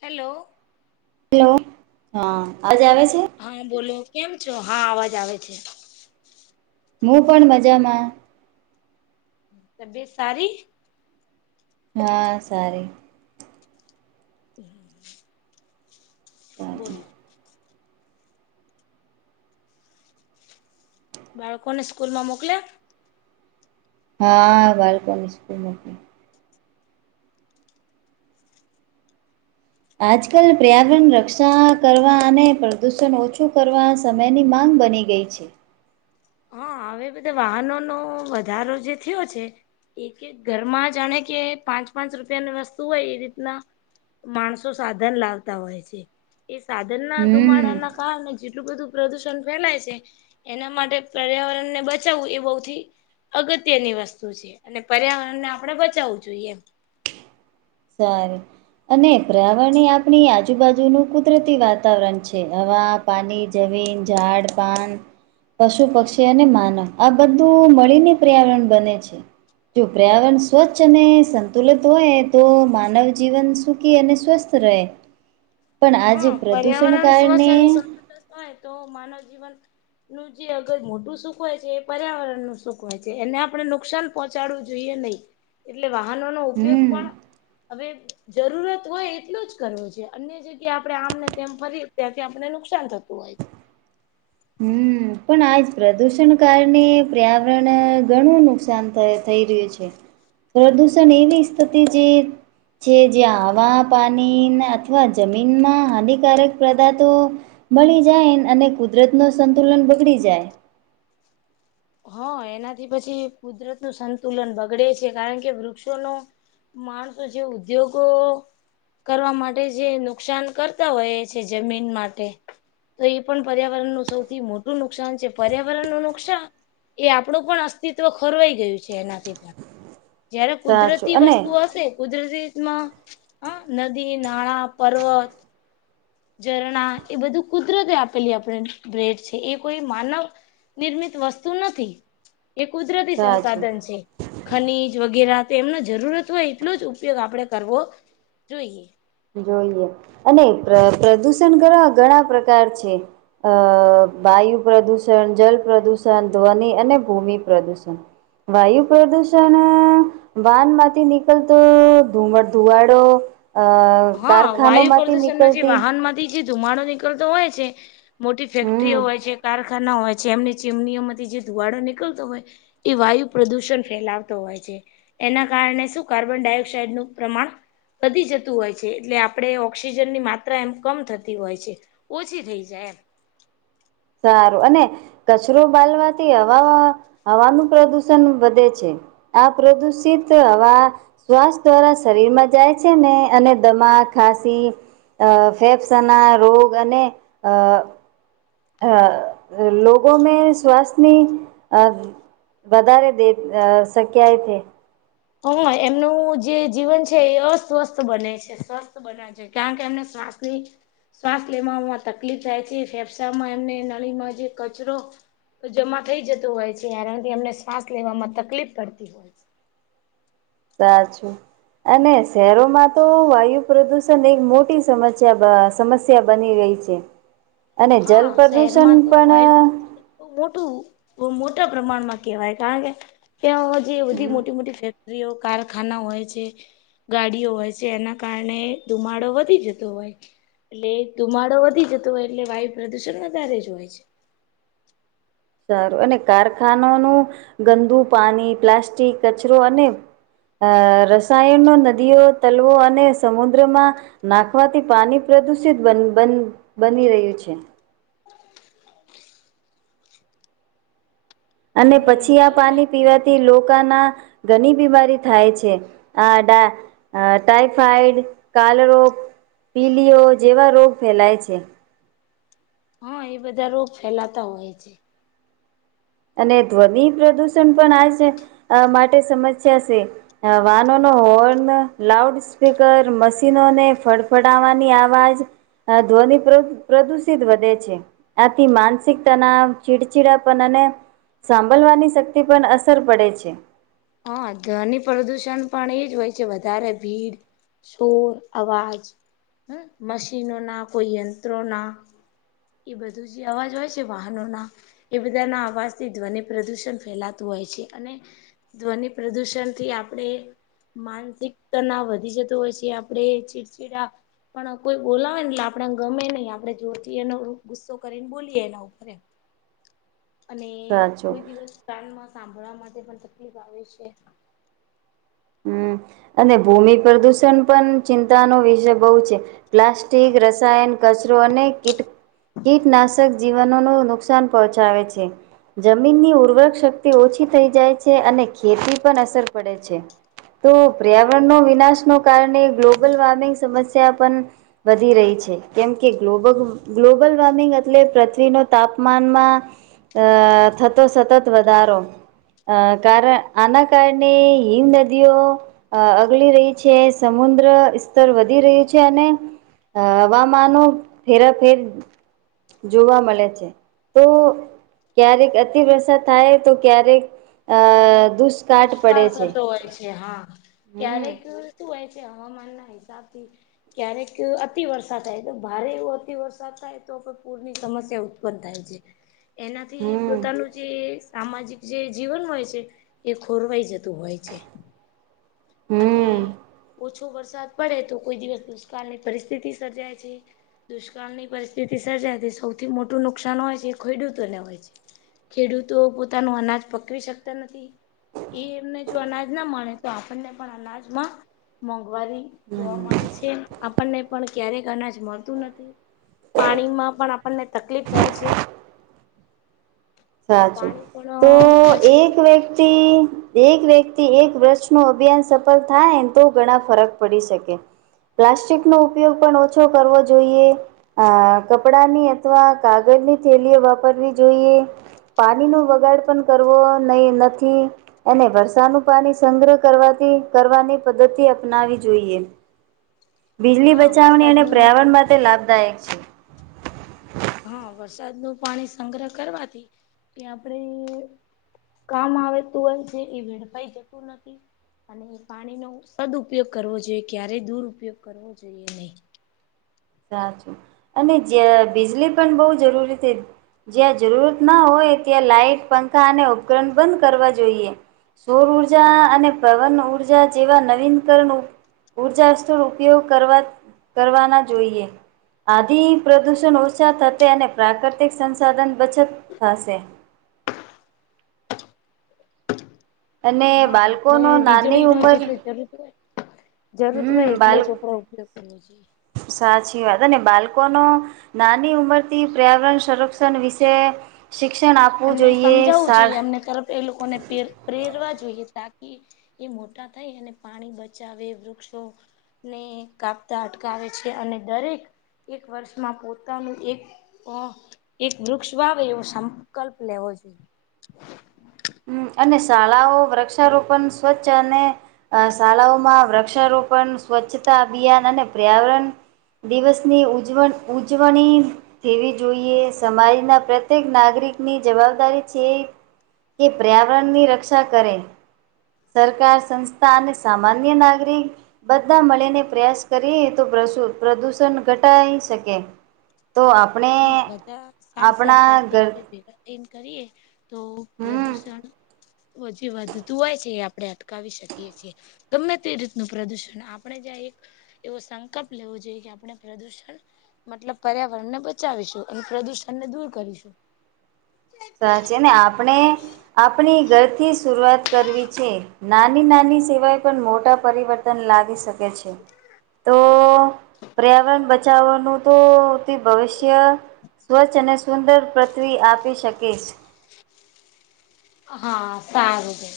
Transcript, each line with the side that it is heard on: left: Hello.
right: Hello હા અવાજ આવે છે?
left: હાબોલો, કેમ છો? હા, અવાજ આવે છે.
right: હું પણ મજામાં.
left: તબિયત સારી?
right: હા સારી. સારી
left: બોલો. બાળકોને સ્કૂલમાં મોકલ્યા?
right: હા, બાળકોને સ્કૂલ [unintelligible] આજકાલ [unintelligible] રક્ષા કરવા અને પ્રદુષન ઓછું કરવા સમયની માંગ બની ગઈ છે.
left: હા, હવે બધે વાહનોનો વધારો જે થયો છે એક- એક ઘરમાં જાણે કે પાંચ- પાંચ રૂપિયાની વસ્તુ હોય એ રીતના માણસો સાધન લાવતા હોય છે. એ સાધનના
right: હમ
left: ધુમાડાના કારણે જેટલું બધું પ્રદુષણ ફેલાય સે, એના માટે પર્યાવરણ ને બચાવવું એ [unintelligible] અગત્યની વસ્તુ છે, અને પર્યાવરણ ને આપડે બચાવવું જોઈએ
right: સારુ, અને [unintelligible] આપણી આજુબાજુનું કુદરતી વાતાવરણ છે, હવા પાની, જમીન, જાડ, પાન પશુ, પક્ષી અને માનવ આ બધું મળીને પર્યાવરણ બને છે. જો પર્યાવરણ સ્વચ્છ અને સંતુલિત હોય તો માનવ જીવન સુખી અને સ્વસ્થ રહે. પણ
left: હા
right: આજે પ્રદુષણ
left: પર્યાવરણ સ્વચ્છ
right: કારણે
left: [unintelligible] હોય તો માનવ જીવન નું જે અગર મોટું સુખ હોય છે એ પર્યાવરણનું સુખ હોય છે, એને આપણે નુકસાન પહોંચાડવું જોઈએ નહી. એટલે વાહનોનો ઉપયોગ
right: હમ્મ
left: પણ, હવે જરૂરત હોય એટલો જ કરવો જોઈએ અન્ય જે [unintelligible] આપડે આમને તેમ ફરી [unintelligible] આપને નુકસાન થતું હોય
right: હમ્મ. પણ આજ પ્રદુષણ કારણે, પર્યાવરણ, ઘણું નુકસાન થ, થઈ રહ્યું છે. પ્રદૂષણ એવી [unintelligible] જે છે જે હવા, પાનીને અથવા જમીનમાં હાનિકારકે પ્રદાથો મલી જાય અને કુદરતનો સંતુલન બગડી જાય
left: હ, એનાથી પછી કુદરતનું સંતુલન બગડે છે કારણ કે વૃક્ષોનુ માણસો જે ઉદ્યોગો કરવા માટે જે નુકસાન કરતા હોયે છે જમીન માટે તો ઈ પણ પર્યાવરણનું સૌથી મોટું નુકસાન છે, પર્યાવરણનું નુકસાન એ આપડુ પણ અસ્તિત્વ ખરવાઈ ગયું છે એનાથી પણ જયારે
right: સાચું
left: કુદરતી
right: અને
left: વસ્તુ હશે, કુદરતી [unintelligible] હા, નદી, નાળા, પર્વત ઝરણા, એ બધું કુદરતે આપેલી આપણે, ભેટ છે, એ કોઈ માનવ નિર્મિત વસ્તુ નથી, એ કુદરતી
right: સાચું
left: સંસાધન છે. ખનીજ વગેરા, તેમનો જરૂરત હોય એટલો જ ઉપયોગ આપડે કરવો, જોઈએ.
right: [unintelligible] અને ય્ર, પ્રદુષણ કરવા ઘણા પ્રકાર છે. અ, વાયુ પ્રદૂષણ, જલ પ્રદૂષણ, ધ્વનિ અને ભૂમિ પ્રદૂષણ વાયુ પ્રદૂષણ વાહન માંથી નીકલતો અ ધુવા ધુવાડો અ
left: હા
right: કારખાનો
left: વાયુ
right: માંથી
left: પ્રદૂષણમાં જે
right: નીકળતી
left: વાહનમાં થી જે ધુમાડો નીકળતો હોય છે મોટી ફેક્ટરીઓ
right: હમ
left: હોય છે કાર ખાના હોય છે એમની ચીમનીઓમાંથી જે ધુવાડો નીકળતો હોય એ વાયુ પ્રદૂષણ ફેલાવતો હોય છે. એના કારણે શું કાર્બન ડાયોક્સાાઈડનું પ્રમાણ વધી જતું હોય છે. એટલે આપણે ઓક્સિજનની માત્રા એમ કમ થતી હોય છે ઓછી થઈ જાય એમ
right: સારું અને કચરો બાલવાથી હવામા હવાનું પ્રદુષણ વધે છે. આ પ્રદુષિત હવા શ્વાસ દ્વારા શરીરમાં જાય છે ને અને દમા ખાસી અ ફેફ્સના રોગ અને અ અ લોગો મે શ્વાસની અ વધારે દે અ શક્યાય ને.
left: હ એમનું જે જીવન છે એ અસ્વસ્થ બને છે સ્વસ્થ બનાવી કારણ કે એમને શ્વાસની શ્વાસ લેવામાંમાં તકલીફ થાય છે ફેફસા માં એમને નળીમાં જે કચરો તો જમા થઈ જતું હોય છે એનાથી એમને શ્વાસ લેવામાં તકલીફ પડતી હોય છે.
right: સાચું. એને શહેરોમાં તો વાયુ પ્રદુષણ એક મોટી સમસ્યા બ સમસ્યા બની રહી છે. છે અને જલ
left: હા
right: પ્રદૂષણ
left: શહેરમાં તો
right: પણ
left: વાયુ પ્રદુષણ મોટું બઉ મોટા પ્રમાણમાં કહેવાય કારણ કે ત્યાં જે બધી મોટી મોટી ફેક રીઓ કારખાના હોય છે. ગાડીઓ હોય છે એના કારણે ધુમાડો વધી જતો હોય. એટલે ધુમાડો વધી જતો હોય એટલે વાયુ પ્રદુષણ વધારે જ હોય છે.
right: સારું અને કારખાનાનું ગંદુ પાણી પ્લાસ્ટિક કચરો અને અ રસાયણનો નદીઓ તલવો અને સમુદ્રમાં નાખવાથી પાણી પ્રદુષિત બન બન બની રહ્યું છે. અને
left: હમ
right: પછી આ
left: એજ ને
right: પાણી પીવાથી લોકાના ઘણી બીમારી થાય છે. આ ડા અ ટાઈફાઈડ કાલરો પીલીઓ જેવા રોગ ફેલાય છે.
left: હા એ બધા રોગ ફેલાતા હોય છે.
right: અને ધ્વનિ પ્રદુષણ પણ આજે અ માટે સમસ્યા છે. અ વાહનો નો હોર્ન લાઉડ સ્પીકર મશીનોને ફડફડવાની આવાજ હા ધ્વનિ પ્ર પ્રદુષિત વધે છે. આથી માનસિક તનાવ ચીળચીડા પણ અને સાંભલવાની શક્તિ પર અસર પડે છે.
left: હા ધ્વનિ પ્રદુષણ પણ એજ હોય છે, વધારે ભીડ શોર અવાજ હમ્મ મશીનોના કોઈ યંત્રોના એ બધું જે અવાજ હોય છે વાહનોના એ બધાના અવાજથી ધ્વનિ પ્રદૂષણ ફેલાતું હોય છે અને ધ્વનિ પ્રદૂષણથી આપણે માનસિક તનાવ વધી જતું હોય છે આપણે ચીડચીડા પણ કોઈ બોલાવે ને એટલે આપણે ગમે નહી આપણેે જોરથી એનો ગુસ્સો કરીને બોલીએ એના ઉપર એમ [inaudible] [unintelligible] અને
right: સાચું.
left: કોઈ દિવસ કાનમાં સાંભળવા માટે પણ તકલીફ આવે છે.
right: હમ્મ અને ભૂમિ પ્રદૂષણ પણ ચિંતાનો વિષય બહુ છે. પ્લાસ્ટિક, રસાયણ કચરો અને કીટ કીટનાશક જીવનોનુ નુકસાન પહોંચાવે છે. જમીનની ઉર્વરક શક્તિ ઓછી થઈ જાય છે અને ખેતી પણ અસર પડે છે. તો પર્યાવરણનો વિનાશનો કારણે ગ્લોબલ વોર્મિંગ સમસ્યા પણ વધી રહી છે. કેમ કે ગ્લોબલ ગ્લોબલ વોર્મિંગ એટલે પૃથ્વીનો તાપમાનમાં અ થતો સતત વધારો અ કારણ આના કારણે હિન્દ નદી અગલી રહી છે, સમુદ્ર સ્તર વધી રહ્યું છે અને અ હવામાનો ફેરાફેર જોવા મળે છે, તો ક્યારેક અતિવરસાદ થાય તો ક્યારેક અ દુષ
left: દુષ્કાળ થતો હોય છે. હા
right: હમ
left: ક્યારેક શું હોય છે હવામાનના હિ સાથી ક્યારેક અતિ વરસાદ થાય તો ભારે એવો અતિ વરસાદ થાય તો પૂરની સમસ્યા ઉત્પન્ન થાય છે. એનાથી
right: હમ
left: પોતાનું જે સામાજિક જે જીવન હોય છે એ ખોરવાઈ જતું હોય છે. અને
right: હમ
left: ઓછો વરસાદ પડે તો કોઈ દિવસ દુષ્કાળની પરિસ્થિતિ સર્જાય છે દુષ્કાળની પરિસ્થિતિ સર્જાય તે સૌથી મોટું નુકસાન હોય છે એ ખેડૂતોને હોય છે. ખેડૂતો પોતાનું અનાજ પકવી શકતા નથી એ એમને જો અનાજ ના મળે તો આપણને પણ અનાજમાં મોંઘવારી જોવા મળે છે આપણને પણ ક્યારેક અનાજ મળતું નથી. પાણીમાં પણ આપણને તકલીફ થાય છે. તો
right: સાચું,
left: પાણી
right: તો
left: પણ પછી
right: એક વ્યક્તિ એક વ્યક્તિ એક વૃક્ષનો અભિયાન સફળ થાયને તો ઘણા ફરક પડી શકે. પ્લાસ્ટિકનો ઉપયોગ પણ ઓછો કરવો જોઈએ. આ કપડાની અથવા કાગળની થેલીઓ વાપરવી જોઈએ. પાણી નો બગાડ પણ કરવો નય નથી. અને વરષાનું પાણી સંગ્રહ કરવાથી કરવાની પદ્ધતિ અપનાવી જોઈએ. બીજલી
left: હા
right: બચાવણી અને
left: વરસાદનું
right: પર્યાવરણ માટે લાભદાયક છે.
left: હા, વરસાદ નું પાણી સંગ્રહ કરવાથી એ આપણેે કામ આવેતું હોય છે એ વેડફાઈ જતું નથી. અને પાણીનો સદઉપયોગ કરવો જોઈએ કયારે દુર ઉપયોગ કરવો જોઈએ નહીં.
right: સાચું અને જ્યાં બીજલી પણ બહુ જરૂરી તે જ્યાં જરૂરત ના હોય ત્યાં લાઈટ, પંખા અને ઉપકરણ બંધ કરવા જોઈએ. સૌર ઊર્જા અને પવન ઊર્જા જેવા નવીનકરણ ઉર્જા સ્ત્રોત ઉપયોગ કરવા કરવા ના જોઈએ. આધિ પ્રદૂષણ ઓછા થશે અને પ્રાકૃતિક સંસાધન બચત થાશે. અને
left: હા, આપણે
right: બાળકોનો નાની
left: વીજળી નો
right: ઉંમર
left: જેટલ જરૂરત હોય જરૂર હોય
right: હમ
left: એટલે
right: બાળક
left: જ આપડે ઉપયોગ કરવો જોઈએ.
right: સાચી વાત ને બાલકો નો નાની ઉંમરથી પર્યાવરણ સંરક્ષણ વિશે શિક્ષણ આપવું
left: એમને
right: જોઈએ,
left: સમજાવવું
right: શા
left: જોઈએ એમને તરફ એ લોકોને પ્રેર, પ્રેરવા જોઈએ, તાકી એ મોટા થાય અને પાણી બચાવે, વૃક્ષો ને કાપતા અટકાવે છે અને દરેક એક વર્ષમાં પોતાનું એક અ એક વૃક્ષ વાવે એવું સ કલ્પ લેવો જોઈ.
right: અને શાળાઓ, વૃક્ષારોપણ, સ્વચ્છ અને અ શાળાઓમાં વૃક્ષારોપણ, સ્વચ્છતા અભિયાન અને પર્યાવરણ દિવસની ઉજવ ઉજવણી એવી જોઈએ, સમાજના પ્રત્યેક નાગરિકની જવાબદારી છે. પર્યાવરણ ની રક્ષા કરે, સરકાર, સંસ્થા અને સામાન્ય નાગરિક બધા મળીને પ્રયાસ કરીએ તો પ્રશુ, પ્રદૂષણ ઘટાાઈ શકે. તો આપ
left: હ.. બધા સાથ-સરકાર થી
right: ઘર
left: આપણે ભેગા થઈ ન કરીએે. તો,
right: હમ
left: પ્રદુષણ જે વધતું હોય છે, એ આપણે અટકાવી શકીએ છીએ. ગમે તે રીતનું પ્રદુષણ, આપણે જ્યાં એક એવો સંકલ્પ લેવો જોઈએ કે આપણે પ્રદુષણ મતલબ પર્યાવરણ ને બચાવીશું અને પ્રદુષણને દૂર કરીશું.
right: સાચ છે ને, આપણે આપણી ઘરથી શરૂઆત કરવી છે. નાની-નાની સેવાય પણ મોટા પરિવર્તન લાવી શકે. વી છે, તો પર્યાવરણ બચાવવાનું તો ભવિષ્ય સ્વચ્છ અને સુંદર પૃથ્વી આપી શકીશ.
left: હા, સારું બેન